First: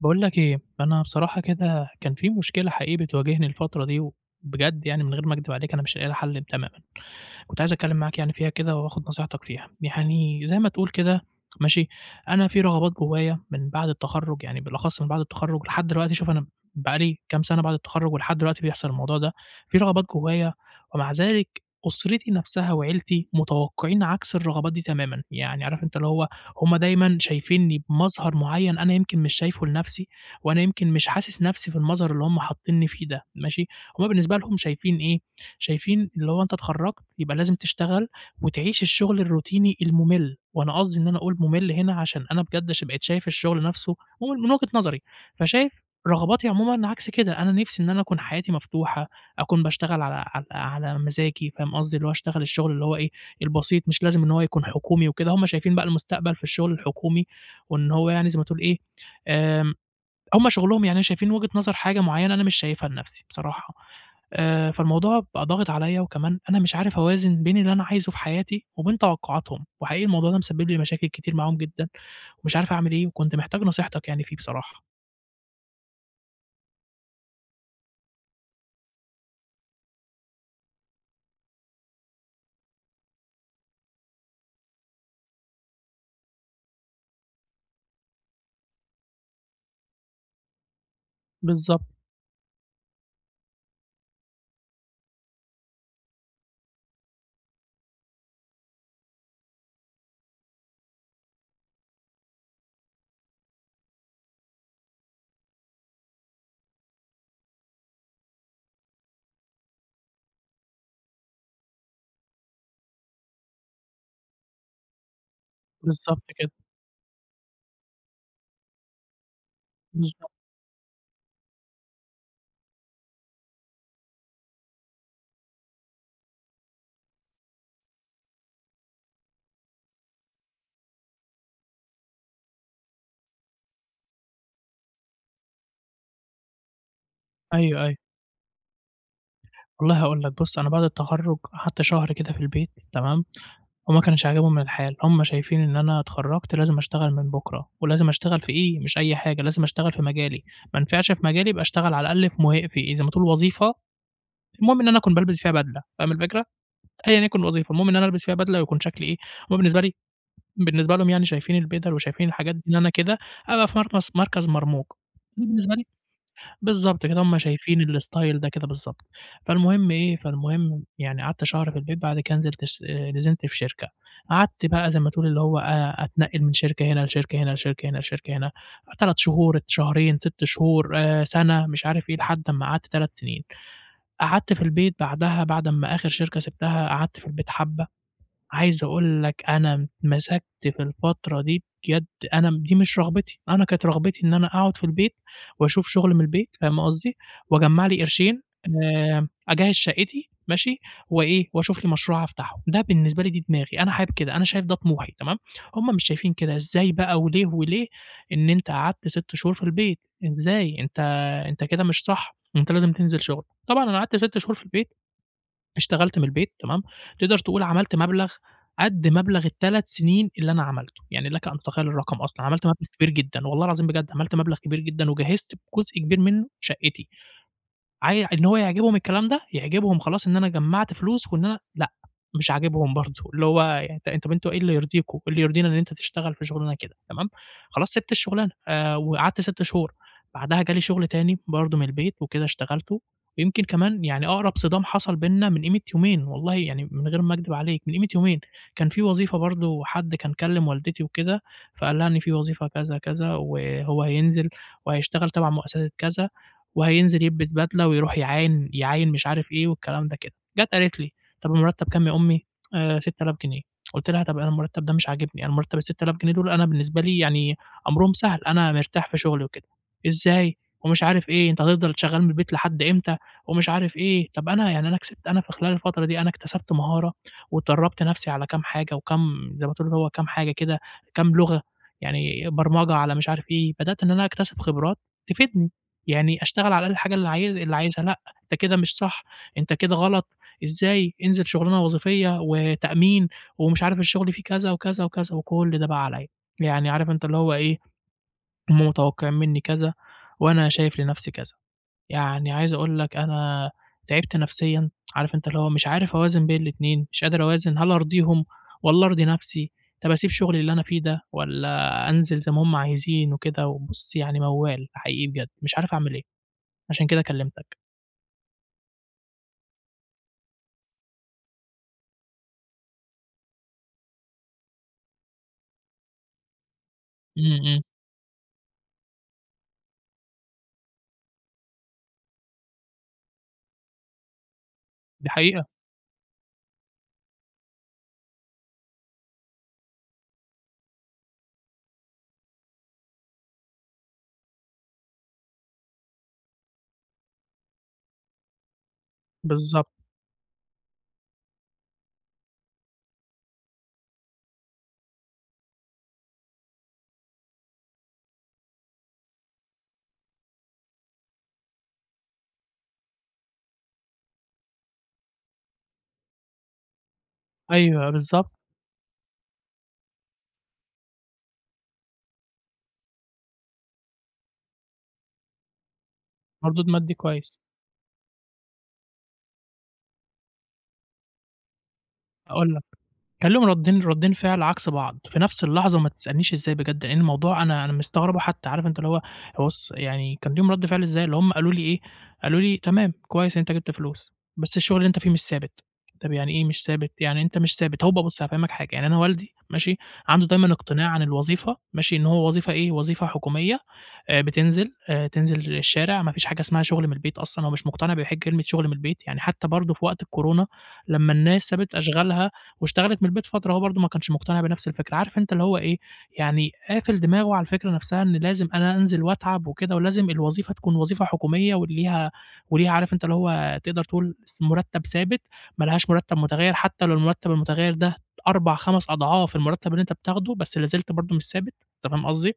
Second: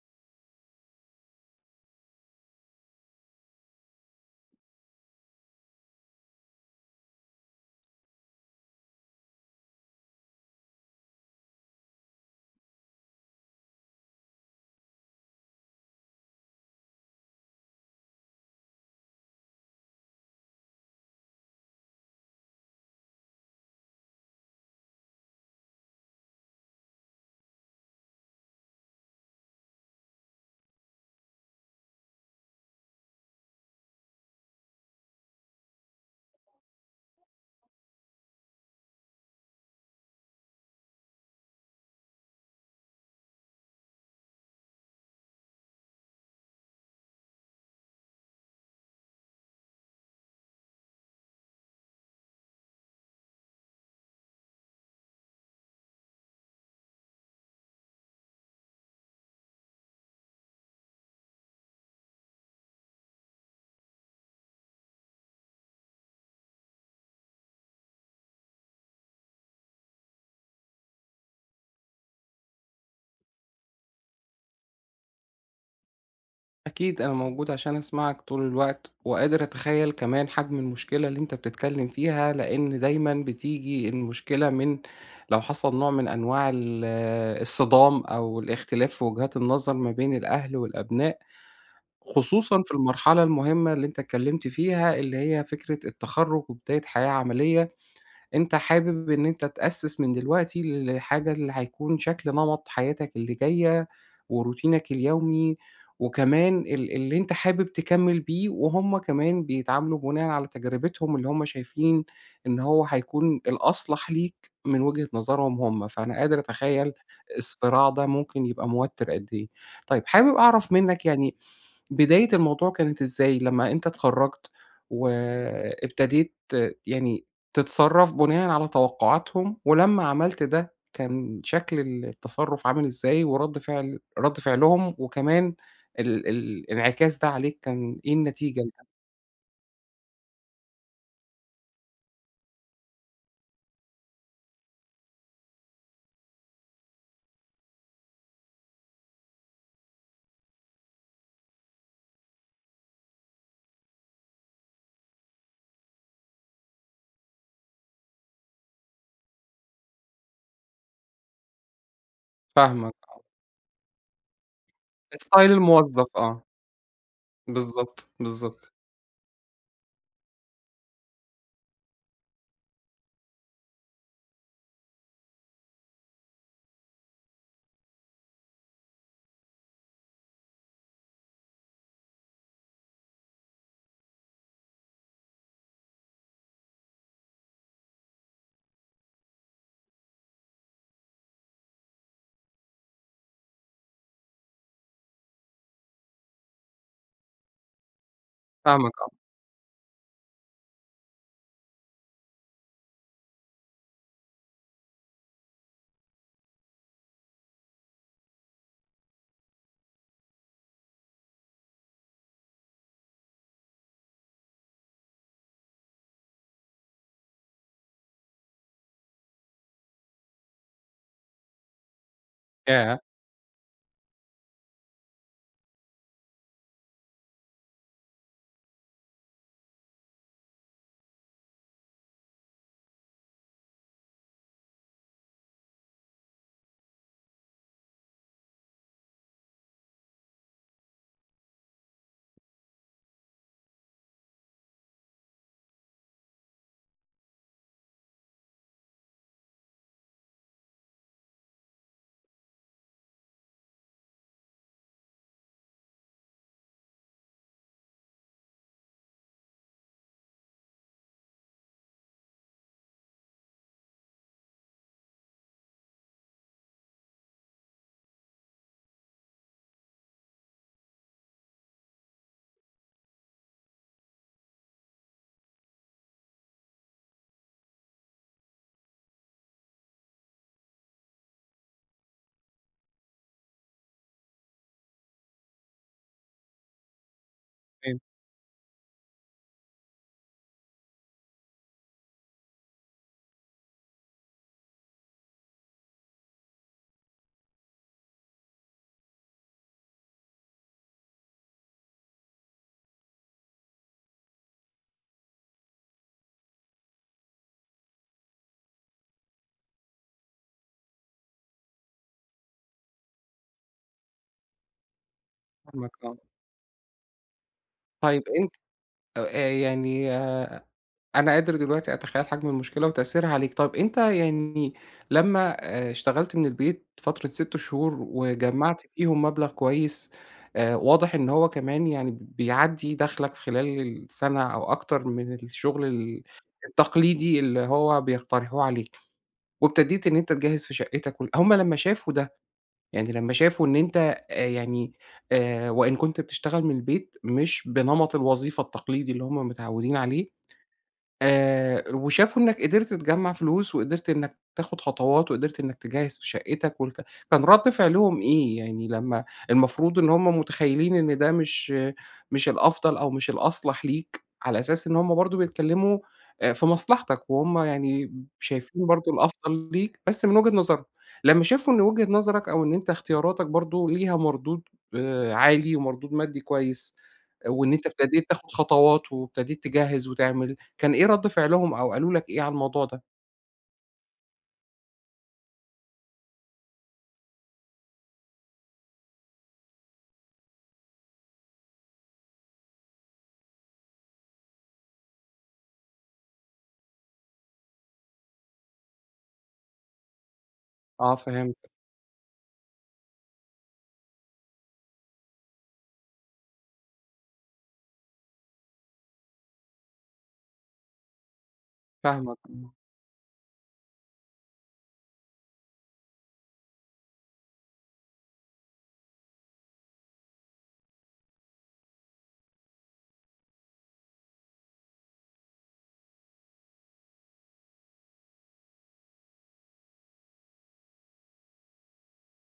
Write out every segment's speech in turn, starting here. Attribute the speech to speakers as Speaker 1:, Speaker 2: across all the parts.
Speaker 1: باقول لك إيه، أنا بصراحة كده كان في مشكلة حقيقي بتواجهني الفترة دي، وبجد يعني من غير ما أكدب عليك أنا مش لاقي لها حل تمام. كنت عايز أتكلم معاك يعني فيها كده وآخد نصيحتك فيها. يعني زي ما تقول كده ماشي، أنا في رغبات جوايا من بعد التخرُّج، يعني بالأخص من بعد التخرُّج لحد دلوقتي شوف أنا بقى لي كام سَنة بعد التخرُّج ولحد دلوقتي بيحصل الموضوع ده، في رغبات جوايا ومع ذلك أسرتي نَفْسها وعيلتي متوقّعين عكس الرغبات دي تمامًا. يعني عارف أنت اللي هو هم دايمًا شايفينّي بمظهر معيّن أنا يمكن مش شايفه لنَفْسي وأنا يمكن مش حاسس نَفْسي في المظهر اللي هم حاطّينّي فيه ده ماشي، هم بالنسبة لهم شايفين إيه، شايفين اللي هو أنت اتخرّجت يبقى لازم تشتغل وتعيش الشغل الروتيني المُمِل، وأنا قصدي إن أنا أقول مُمِل هنا عشان أنا بجد بقيت شايف الشغل نَفْسه هو من وجهة نظري، فشايف رغباتي عمومًا عكس كده، أنا نِفْسي إن أنا أكون حياتي مفتوحة، أكون باشتغل على مزاجي فاهم قصدي، اللي هو أشتغل الشغل اللي هو إيه، البسيط مش لازم إن هو يكون حكومي وكده، هم شايفين بقى المستقبل في الشغل الحكومي وإن هو يعني زي ما تقول إيه، آمم هم شغلهم يعني شايفين وجهة نظر حاجة معيّنة أنا مش شايفها لنَفْسي بصراحة، فالموضوع بقى ضاغط عليّا وكمان أنا مش عارف أوازن بين اللي أنا عايزه في حياتي وبين توقعاتهم، وحقيقي الموضوع ده مسبب لي مشاكل كتير معاهم جدًا ومش عارف أعمل إيه وكنت محتاج نصيحتك يعني فيه بصراحة.
Speaker 2: أكيد أنا موجود عشان أسمعك طول الوقت وقادر أتخيل كمان حجم المشكلة اللي أنت بتتكلم فيها لأن دايما بتيجي المشكلة من لو حصل نوع من أنواع الصدام أو الاختلاف في وجهات النظر ما بين الأهل والأبناء،
Speaker 1: بالضبط،
Speaker 2: خصوصا في المرحلة المهمة اللي أنت اتكلمت فيها، اللي هي فكرة التخرج وبداية حياة عملية. أنت حابب إن أنت تأسِّس من دلوقتي لحاجة اللي هيكون شكل نمط حياتك اللي جاية وروتينك اليومي، وكمان اللي أنت حابب تكمّل بيه، وهُم كمان بيتعاملوا بناءً على تجربتهم اللي هُم شايفين إن هو هيكون الأصلح ليك من وجهة نظرهم هُم، فأنا
Speaker 1: بالضبط
Speaker 2: قادر
Speaker 1: كده،
Speaker 2: أتخيّل الصراع ده ممكن يبقى موتِّر قد إيه. طيب حابب
Speaker 1: بالضبط.
Speaker 2: أعرف منّك يعني بداية الموضوع كانت إزاي لمّا أنت اتخرّجت وابتديت يعني تتصرّف بناءً على توقعاتهم، ولمّا عملت ده كان شكل التصرُّف عامل إزاي، ورَد فعل رَد فعلهم، وكمان الانعكاس ده عليك
Speaker 1: أيوه، أيوه.
Speaker 2: كان إيه النتيجة.
Speaker 1: والله هاقول لك بُص، أنا بعد التخرُّج قعدت شهر كده في البيت تمام؟ هُم ما كانش عاجبهم الحال، هُم شايفين إن أنا اتخرّجت لازم أشتغل من بُكرة، ولازم أشتغل في إيه، مش أي حاجة، لازم أشتغل في مجالي، ما نفعش في مجالي يبقى أشتغل على الأقل في في زي ما تقول وظيفة، المهم إن أنا أكون بالبس فيها بدلة، فاهم الفكرة؟ أيًا يكن الوظيفة، المهم إن أنا ألبس فيها بدلة ويكون شكلي إيه، هُم بالنسبة لي بالنسبة لهم يعني شايفين البِدَل وشايفين الحاجات دي إن أنا
Speaker 2: فاهمك.
Speaker 1: كده أبقى في مركز مرموق. أنا
Speaker 2: ستايل
Speaker 1: بالنسبة لي
Speaker 2: الموظف، آه.
Speaker 1: بالضبط كده، هُم شايفين
Speaker 2: بالضبط،
Speaker 1: الstyle ده كده
Speaker 2: بالضبط.
Speaker 1: بالضبط. فالمهم إيه، فالمهم يعني قعدت شهر في البيت، بعد كده نزلت في شركة. قعدت بقى زي ما تقول اللي هو أتنقل من شركة هنا لشركة هنا، لشركة هنا، لشركة هنا، 3 شهور، شهرين، 6 شهور، سَنة، مش عارف إيه، لحد أمّا قعدت 3 سنين. قعدت في البيت بعدها، بعد أمّا آخر شركة سِبتها، قعدت في البيت حبّة. عايز أقول لك أنا اتمسكت في الفترة دي بجد أنا دي مش رغبتي، أنا كانت رغبتي إن أنا أقعد في البيت وأشوف شغل من البيت فاهم قصدي، وأجمّع لي قرشين
Speaker 2: فاهمك آه.
Speaker 1: أجهّز شقتي ماشي، وإيه، وأشوف لي مشروع أفتحه، ده بالنسبة لي دي دماغي، أنا حابب كده، أنا شايف ده طموحي تمام، هُم مش شايفين كده، إزاي بقى وليه، وليه إن أنت قعدت 6 شهور في البيت، إزاي أنت أنت كده مش صح، أنت لازم تنزل شغل، طبعًا أنا قعدت 6 شهور في البيت اشتغلت من البيت تمام، تقدر تقول عملت مبلغ قد مبلغ ال3 سنين اللي أنا عملته، يعني لك أن تتخيل الرقم أصلًا، عملت مبلغ
Speaker 2: ياه!
Speaker 1: كبير جدًا والله العظيم بجد، عملت مبلغ كبير جدًا وجهّزت بجزء كبير منه شقتي. إن هو يعجبهم الكلام ده، يعجبهم خلاص إن أنا جمّعت فلوس وإن أنا لأ، مش عاجبهم برضه، اللي هو يعني أنتم إيه اللي يرضيكم، اللي يرضينا إن أنت تشتغل في شغلانة كده، تمام، خلاص سِبت الشغلانة وقعدت 6 شهور، بعدها جالي شغل تاني برضه من البيت وكده اشتغلته، ويمكن كمان يعني أقرب صدام حصل بيننا من قيمة يومين والله يعني من غير ما أكدب عليك، من قيمة يومين، كان في وظيفة برضه حد كان كلّم والدتي وكده، فقال لها إن في وظيفة كذا، كذا، وهو هينزل وهيشتغل تبع مؤسسة كذا وهينزل يلبس بدلة ويروح يعاين مش عارف إيه والكلام ده كده. جات قالت لي: "طب المرتب كام يا أمي؟" 6000 جنيه. قُلت لها: "طب أنا المرتب ده مش عاجبني، أنا مرتب ال6000 جنيه دول أنا بالنسبة لي يعني أمرهم سهل، أنا مرتاح في شغلي وكده." "إزاي؟" ومش عارف إيه، "أنت هتفضل شغّال من البيت لحد إمتى؟" ومش عارف إيه. "طب أنا يعني أنا كسبت أنا في خلال الفترة دي أنا اكتسبت مهارة واتدرّبت نَفْسي على كام حاجة وكام" زي ما تقول اللي هو كام حاجة كده، كام لغة، يعني برمجة على مش عارف إيه، بدأت إن أنا أكتسب خبرات تفيدني." يعني أشتغل على الحاجة اللي عايز اللي
Speaker 2: أيوه،
Speaker 1: عايزها، لأ، أنت كده مش صح، أنت كده غلط، إزاي؟ انزل شغلانة وظيفية وتأمين ومش عارف الشغل فيه كذا وكذا وكذا، وكل ده بقى عليّا، يعني عارف أنت اللي هو إيه، هُم متوقعين مني كذا وأنا شايف لنفسي كذا، يعني عايز أقول لك أنا تعبت نفسيًا، عارف أنت اللي هو مش عارف أوازن بين الاتنين، مش قادر أوازن هل أرضيهم والّا أرضي نفسي، طَب أسيب شغلي اللي أنا فيه ده والّا أنزل زي ما هُم عايزين وكده، وبُص يعني موال حقيقي بجد، مش
Speaker 2: فاهمك
Speaker 1: عارف أعمل
Speaker 2: آه.
Speaker 1: إيه. عشان كده كلّمتك.
Speaker 2: طيب أنت يعني أنا قادر دلوقتي أتخيّل حجم المشكلة وتأثيرها عليك. طَب أنت يعني لمّا اشتغلت من البيت فترة
Speaker 1: إمم،
Speaker 2: 6
Speaker 1: إمم،
Speaker 2: شهور وجمّعت فيهم مبلغ كويس، واضح إن هو كمان يعني بيعدّي دخلك في خلال السنة أو أكتر
Speaker 1: دي
Speaker 2: من
Speaker 1: حقيقة،
Speaker 2: الشغل التقليدي اللي هو بيقترحوه عليك. وابتديت إن أنت تجهّز في شقتك، هُم لمّا شافوا ده، يعني لمّا شافوا إن أنت يعني وإن كنت بتشتغل من البيت مش بنمط الوظيفة التقليدي اللي هُم
Speaker 1: بالضبط،
Speaker 2: متعوّدين عليه، وشافوا إنّك قدرت تجمّع فلوس، وقدرت إنّك تاخد خطوات، وقدرت إنّك تجهّز في شقتك، والك كان رَد فعلهم إيه؟ يعني لمّا المفروض إن هم متخيّلين إن ده مش الأفضل أو مش الأصلح ليك، على أساس إن هم برضه بيتكلّموا في مصلحتك، وهم
Speaker 1: أيوه
Speaker 2: يعني
Speaker 1: بالضبط،
Speaker 2: شايفين برضه الأفضل ليك بس من وجهة نظرهم. لمّا شافوا إن وجهة نظرك أو إن أنت اختياراتك برضه ليها مردود عالي ومردود مادي
Speaker 1: مردود
Speaker 2: كويس،
Speaker 1: مادي
Speaker 2: آه،
Speaker 1: كويس.
Speaker 2: وإن أنت ابتديت تاخد خطوات وابتديت تجهّز وتعمل، كان إيه رَد فعلهم أو قالوا لك إيه على
Speaker 1: هاقول لك،
Speaker 2: الموضوع ده؟
Speaker 1: كان لهم ردّين فعل عكس بعض في نفْس اللحظة، ما تسألنيش إزاي بجد، لإن الموضوع أنا مستغربه حتى، عارف أنت اللي هو بُص يعني كان ليهم رَد فعل إزاي، اللي هُم قالوا لي إيه، قالوا لي: "تمام، كويس إن أنت جِبت فلوس، بس الشغل اللي أنت فيه مش ثابت." طَب يعني إيه مش ثابت؟ يعني أنت مش ثابت هو بقى بُص هافهمك حاجة، يعني أنا والدي ماشي، عنده دايمًا اقتناع
Speaker 2: آه
Speaker 1: عن
Speaker 2: فهمتك.
Speaker 1: الوظيفة ماشي، إن هو وظيفة إيه، وظيفة حكومية بتنزل تنزل الشارع، ما فيش حاجة اسمها شغل من البيت أصلًا، هو مش مقتنع بحجة كلمة شغل من البيت، يعني حتى برضه في وقت الكورونا لمّا الناس سابت
Speaker 2: فاهمك
Speaker 1: أشغالها
Speaker 2: آه.
Speaker 1: واشتغلت من البيت فترة، هو برضه ما كانش مقتنع بنفس الفكرة، عارف أنت اللي هو إيه، يعني قافل دماغه على الفكرة نفسها إن لازم أنا أنزل وأتعب وكده، ولازم الوظيفة تكون وظيفة حكومية وليها عارف أنت اللي هو تقدر تقول مرتب ثابت، ما لهاش مرتب متغيّر، حتى لو المرتب المتغيّر ده 4، 5 أضعاف المرتب اللي أنت بتاخده، بس لا زلت برضه مش ثابت، أنت فاهم قصدي؟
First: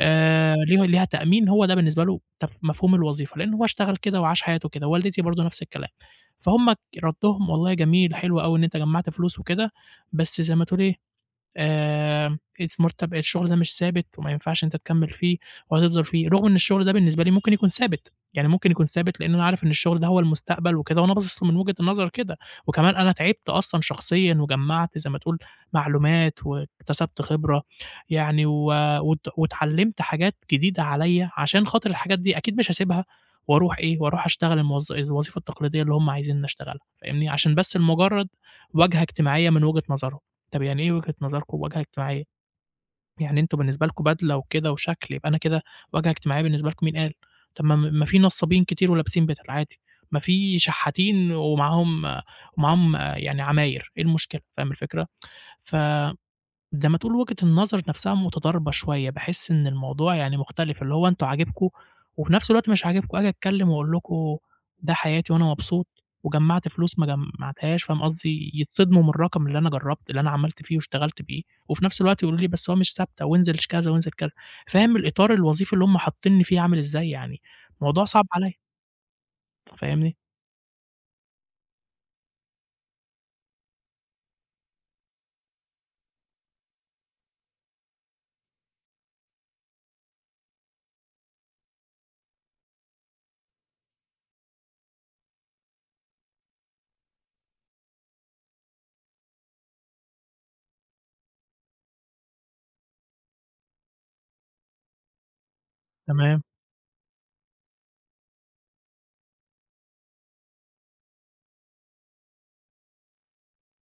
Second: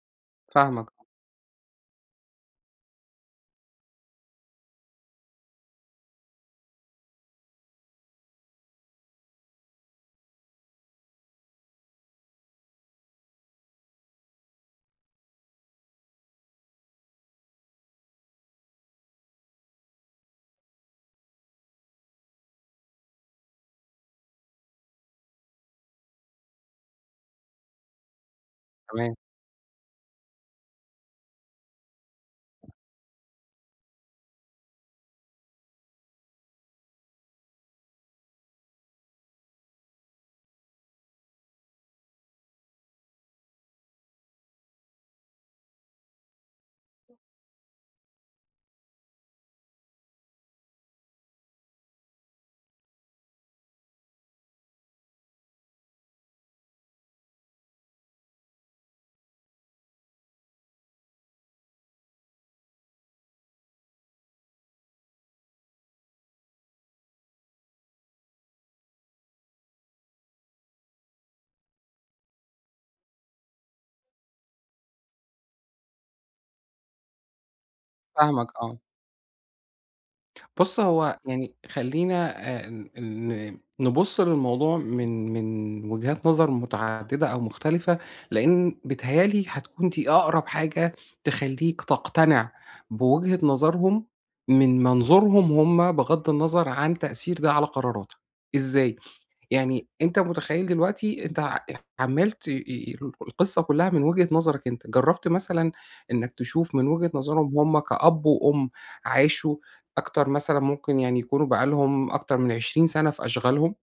Speaker 1: ليه
Speaker 2: فاهمك
Speaker 1: ليها
Speaker 2: آه.
Speaker 1: تأمين، هو ده بالنسبة له مفهوم الوظيفة، لإن هو اشتغل كده وعاش حياته كده، والدتي برضه نفس الكلام. فهُم ك ردّهم والله جميل، حلو أوي إن أنت جمّعت فلوس وكده، بس زي ما تقول إيه، آآ المرتب الشغل ده مش ثابت وما ينفعش أنت تكمّل فيه وهتفضل فيه، رغم إن الشغل ده بالنسبة لي ممكن يكون ثابت، يعني ممكن يكون ثابت لإن أنا عارف إن الشغل ده هو المستقبل وكده وأنا باصص له من وجهة النظر كده، وكمان أنا تعبت أصلًا شخصيًا وجمّعت زي ما تقول معلومات واكتسبت خبرة، يعني و
Speaker 2: تمام.
Speaker 1: وات واتعلّمت حاجات جديدة عليّا عشان خاطر الحاجات دي أكيد مش هاسيبها وأروح إيه، وأروح أشتغل الوظيفة التقليدية اللي هم عايزينّي أشتغلها، فاهمني؟ عشان بس لمجرّد واجهة اجتماعية من وجهة نظرهم. طب يعني إيه وجهة نظركم واجهة اجتماعية؟ يعني أنتم بالنسبة لكم بدلة وكده وشكل، يبقى أنا كده واجهة اجتماعية بالنسبة لكم مين قال؟ طب ما في نصابين كتير ولابسين بدل عادي، ما في شحاتين ومعاهم ومعاهم يعني عماير، إيه المشكلة؟ فاهم الفكرة؟ ف لمّا تقول وجهة النظر نفْسها متضاربة شوية، باحس إن الموضوع يعني مختلف، اللي هو أنتم عاجبكم وفي نفْس الوقت مش عاجبكم، آجي أتكلّم وأقول لكم ده حياتي وأنا مبسوط وجمّعت فلوس ما جمّعتهاش، فاهم قصدي، يتصدموا من الرقم اللي أنا جرّبت اللي أنا عملت فيه واشتغلت بيه، وفي نفْس الوقت يقولوا لي بس هو مش ثابتة وانزل ش كذا وانزل كذا، فاهم الإطار الوظيفي اللي هُم حاطّينّي فيه عامل إزاي يعني، الموضوع صعب
Speaker 2: فاهمك
Speaker 1: عليَّ،
Speaker 2: آه.
Speaker 1: فاهمني،
Speaker 2: بُص هو يعني خلّينا آآ نبُص للموضوع من وجهات نظر متعددة أو مختلفة، لإن بيتهيأ لي هتكون دي أقرب حاجة تخلّيك تقتنع بوجهة نظرهم من منظورهم هم، بغض النظر عن تأثير ده على قراراتك. إزاي؟ يعني أنت متخيّل دلوقتي أنت عمّال ت ي القصة كلّها من وجهة نظرك أنت. جرّبت مثلًا إنّك
Speaker 1: تمام،
Speaker 2: تشوف من وجهة نظرهم هم كأب وأم عاشوا أكتر؟ مثلًا ممكن يعني يكونوا بقى لهم أكتر من 20 سَنة في أشغالهم؟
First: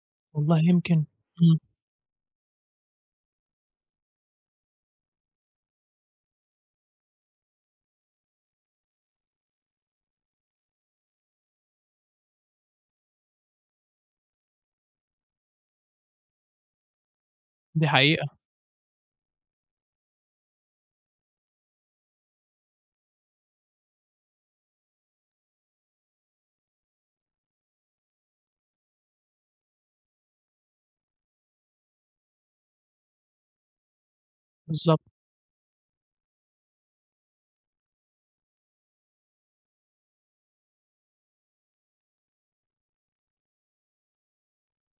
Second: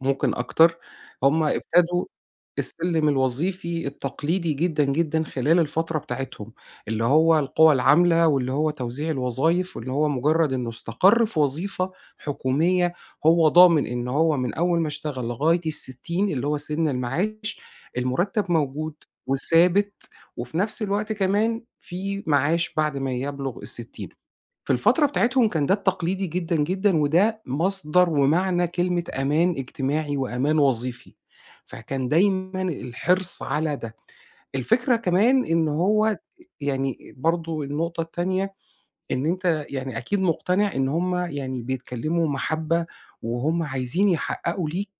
Speaker 2: ممكن
Speaker 1: والله
Speaker 2: أكتر.
Speaker 1: يمكن،
Speaker 2: هُم
Speaker 1: إمم،
Speaker 2: ابتدوا السلِّم الوظيفي التقليدي جدًا، جدًا خلال الفترة بتاعتهم، اللي هو القوى العاملة، واللي هو توزيع الوظايف، واللي هو مجرّد إنه استقر في وظيفة حكومية هو ضامن إن هو من أول ما اشتغل لغاية ال60 اللي هو سِن المعاش،
Speaker 1: دي حقيقة،
Speaker 2: المُرتّب موجود وثابت، وفي نفس الوقت كمان في معاش بعد ما يبلُغ ال60. في الفترة بتاعتهم كان ده التقليدي جدًا، جدًا، وده مصدر ومعنى كلمة أمان اجتماعي وأمان وظيفي، فكان دايمًا الحرص على ده. الفكرة
Speaker 1: بالضبط،
Speaker 2: كمان إن هو يعني برضه النقطة التانية، إن أنت يعني أكيد مقتنع إن هُم يعني بيتكلموا محبة، وهُم عايزين يحققوا ليك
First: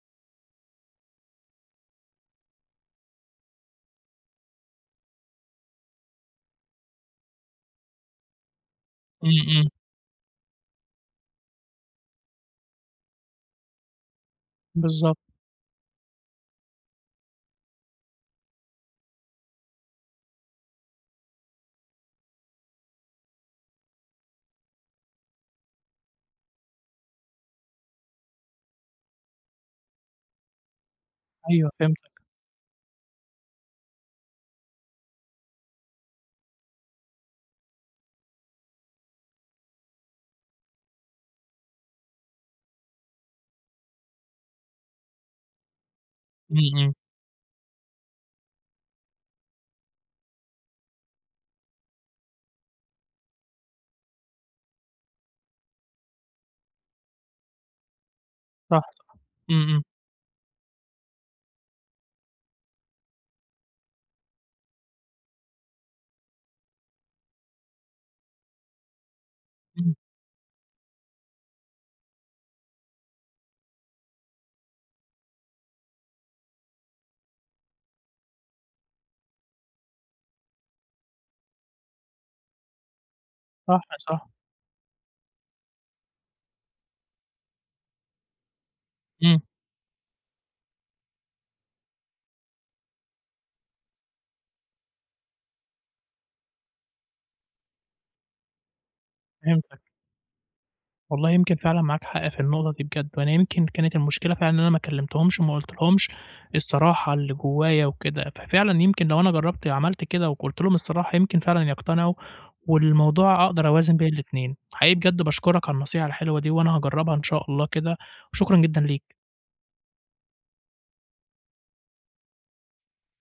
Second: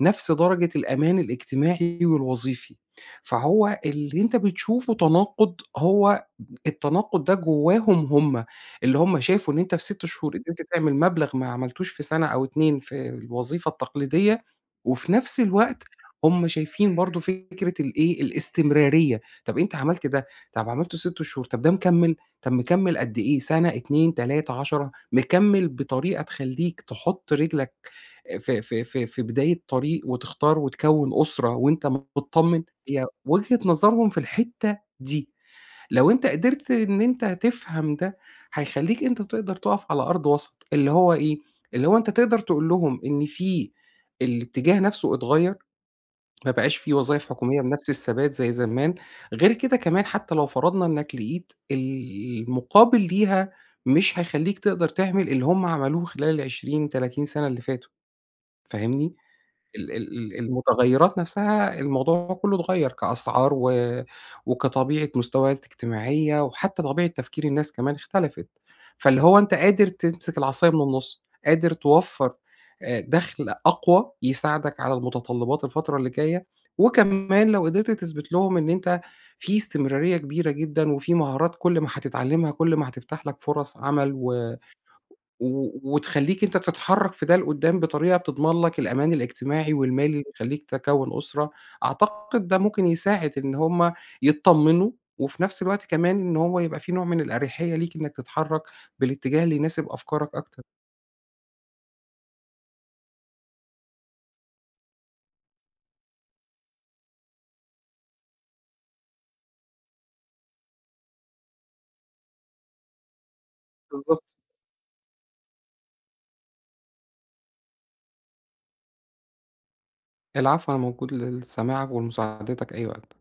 Speaker 2: نفس درجة الأمان الاجتماعي والوظيفي، فهو اللي أنت بتشوفه تناقض، هو التناقض ده جواهم هم، اللي هم
Speaker 1: إمم،
Speaker 2: شافوا إن
Speaker 1: إمم،
Speaker 2: أنت في 6 شهور قدرت تعمل مبلغ ما عملتوش في سنة أو 2 في الوظيفة التقليدية، وفي
Speaker 1: بالضبط،
Speaker 2: نفس الوقت هم شايفين برضه فكرة الإيه، الاستمرارية. طب أنت عملت ده، طب عملته 6 شهور، طب ده مكمّل، طب مكمّل قد إيه، سنة، 2، 3، 10؟ مكمّل بطريقة تخلّيك تحط رجلك في بداية طريق، وتختار وتكوّن أسرة
Speaker 1: أيوه
Speaker 2: وأنت
Speaker 1: فهمتك،
Speaker 2: متطمن. هي وجهة نظرهم في الحتة دي. لو أنت قدرت إن أنت تفهم ده، هيخلّيك أنت تقدر تُقف على أرض وسط، اللي هو إيه، اللي هو أنت تقدر تقول لهم إن في الاتجاه نَفْسه اتغيّر، ما
Speaker 1: إمم،
Speaker 2: بقاش
Speaker 1: إمم.
Speaker 2: في وظايف حكومية بنَفْس الثبات زي زمان، غير كده كمان، حتى لو فرضنا إنّك لقيت المقابل ليها، مش هيخلّيك تقدر تعمل اللي هم عملوه خلال ال20، 30 سَنة اللي فاتوا،
Speaker 1: صح،
Speaker 2: فاهمني؟
Speaker 1: صح. إمم، إمم،
Speaker 2: ال ال ال المتغيّرات نفسها، الموضوع كلّه اتغيّر كأسعار وكطبيعة مستويات اجتماعية، وحتى طبيعة تفكير الناس كمان اختلفت، فاللي هو أنت قادر
Speaker 1: إمم.
Speaker 2: تمسك العصاية من النُص، قادر توفّر دخل أقوى يساعدك على المتطلبات الفترة اللي جاية، وكمان لو قدرت تثبت لهم إن أنت في استمرارية كبيرة جدًا، وفي مهارات، كل ما هتتعلمها كل ما هتفتح لك فرص
Speaker 1: صح،
Speaker 2: عمل
Speaker 1: صح.
Speaker 2: و و وتخلّيك أنت تتحرّك في ده لقدّام بطريقة بتضمن لك الأمان
Speaker 1: إمم،
Speaker 2: الاجتماعي والمالي اللي يخلّيك تكوّن أسرة، أعتقد ده ممكن يساعد إن هم يتطمّنوا، وفي نفس الوقت كمان إن هو يبقى في نوع من الأريحية ليك إنك تتحرّك بالاتجاه اللي
Speaker 1: فهمتك.
Speaker 2: يناسب أفكارك أكتر.
Speaker 1: والله يمكن فعلًا معاك حق في النقطة دي بجد، وأنا يمكن كانت المشكلة فعلًا إن أنا ما كلّمتهمش وما قُلتلهمش الصراحة اللي جوايا وكده، ففعلًا يمكن لو أنا جرّبت عملت كده وقُلت لهم الصراحة يمكن فعلًا يقتنعوا، والموضوع أقدر أوازن بين
Speaker 2: بالضبط.
Speaker 1: الاتنين. حقيقي بجد باشكرك على النصيحة الحلوة دي، وأنا هاجرّبها إن شاء الله كده، وشكرًا جدًا ليك.
Speaker 2: العفو، أنا موجود لسماعك ولمساعدتك أي وقت.